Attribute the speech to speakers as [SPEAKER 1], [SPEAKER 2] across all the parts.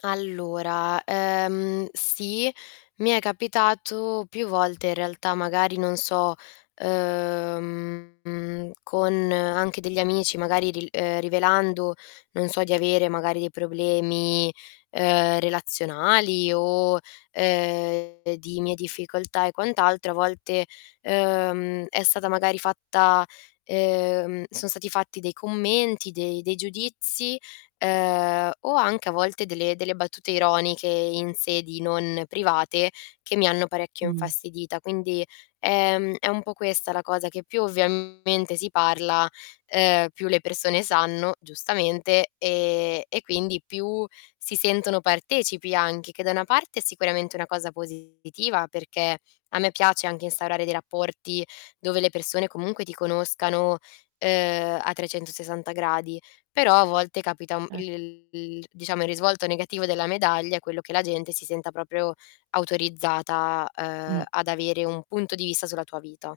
[SPEAKER 1] Allora, ehm, sì, mi è capitato più volte in realtà, magari non so, uhm, con anche degli amici, magari ri ehm, rivelando, non so, di avere magari dei problemi, ehm, relazionali o, ehm, di mie difficoltà e quant'altro, a volte, ehm, è stata magari fatta ehm, son stati fatti dei commenti, dei dei giudizi, ehm, o anche a volte delle delle battute ironiche in sedi non private, che mi hanno parecchio
[SPEAKER 2] Mh.
[SPEAKER 1] infastidita. Quindi, ehm, è un po' questa la cosa che più ovviamente si parla, ehm, più le persone sanno, giustamente, ehm, e quindi più si sentono partecipi anche, che da una parte è sicuramente una cosa positiva, perché a me piace anche instaurare dei rapporti dove le persone comunque ti conoscano, ehm, a 360 gradi. Però a volte capita, mhmm,
[SPEAKER 2] Er
[SPEAKER 1] il il diciamo, il risvolto negativo della medaglia è quello che la gente si senta proprio autorizzata, ehm,
[SPEAKER 2] Mh.
[SPEAKER 1] ad avere un punto di vista sulla tua vita.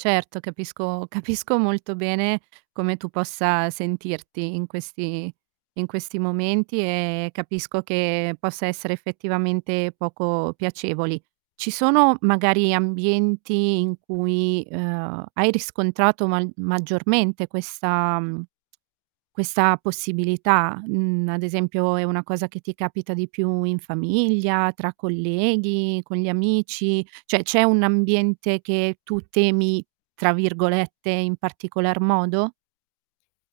[SPEAKER 2] Certo, capisco, capisco molto bene come tu possa sentirti in questi in questi momenti, e capisco che possa essere effettivamente poco piacevoli. Ci sono magari ambienti in cui, uhm, hai riscontrato mal maggiormente questa mhmm, questa possibilità? Mhmm, ad esempio è una cosa che ti capita di più in famiglia, tra colleghi, con gli amici? Cioè c'è un ambiente che tu "temi", tra virgolette, in particolar modo?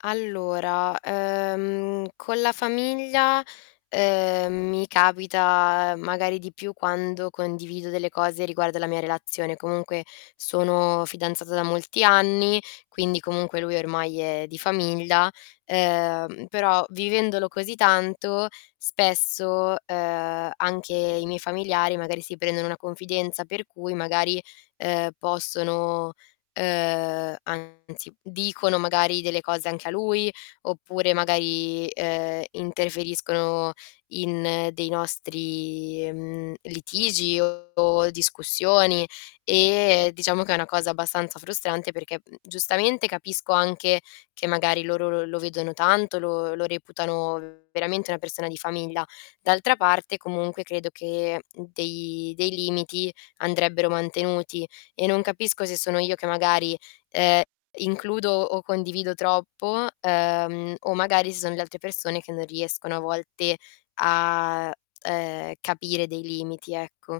[SPEAKER 1] Allora, ehm, con la famiglia, ehm, mi capita magari di più quando condivido delle cose riguardo la mia relazione. Comunque sono fidanzata da molti anni, quindi comunque lui ormai è di famiglia, ehm, però vivendolo così tanto, spesso, ehm, anche i miei familiari magari si prendono una confidenza, per cui magari, ehm, possono ehm, anzi dicono magari delle cose anche a lui, oppure magari, ehm, interferiscono in dei nostri, mhmm, litigi o discussioni. E diciamo che è una cosa abbastanza frustrante perché, mhmm, giustamente, capisco anche che magari loro lo lo vedono tanto, lo lo reputano veramente una persona di famiglia. D'altra parte comunque credo che dei dei limiti andrebbero mantenuti e non capisco se sono io che magari, ehm, includo o condivido troppo, ehm, o magari se son le altre persone che non riescono a volte a, ehm, capire dei limiti, ecco.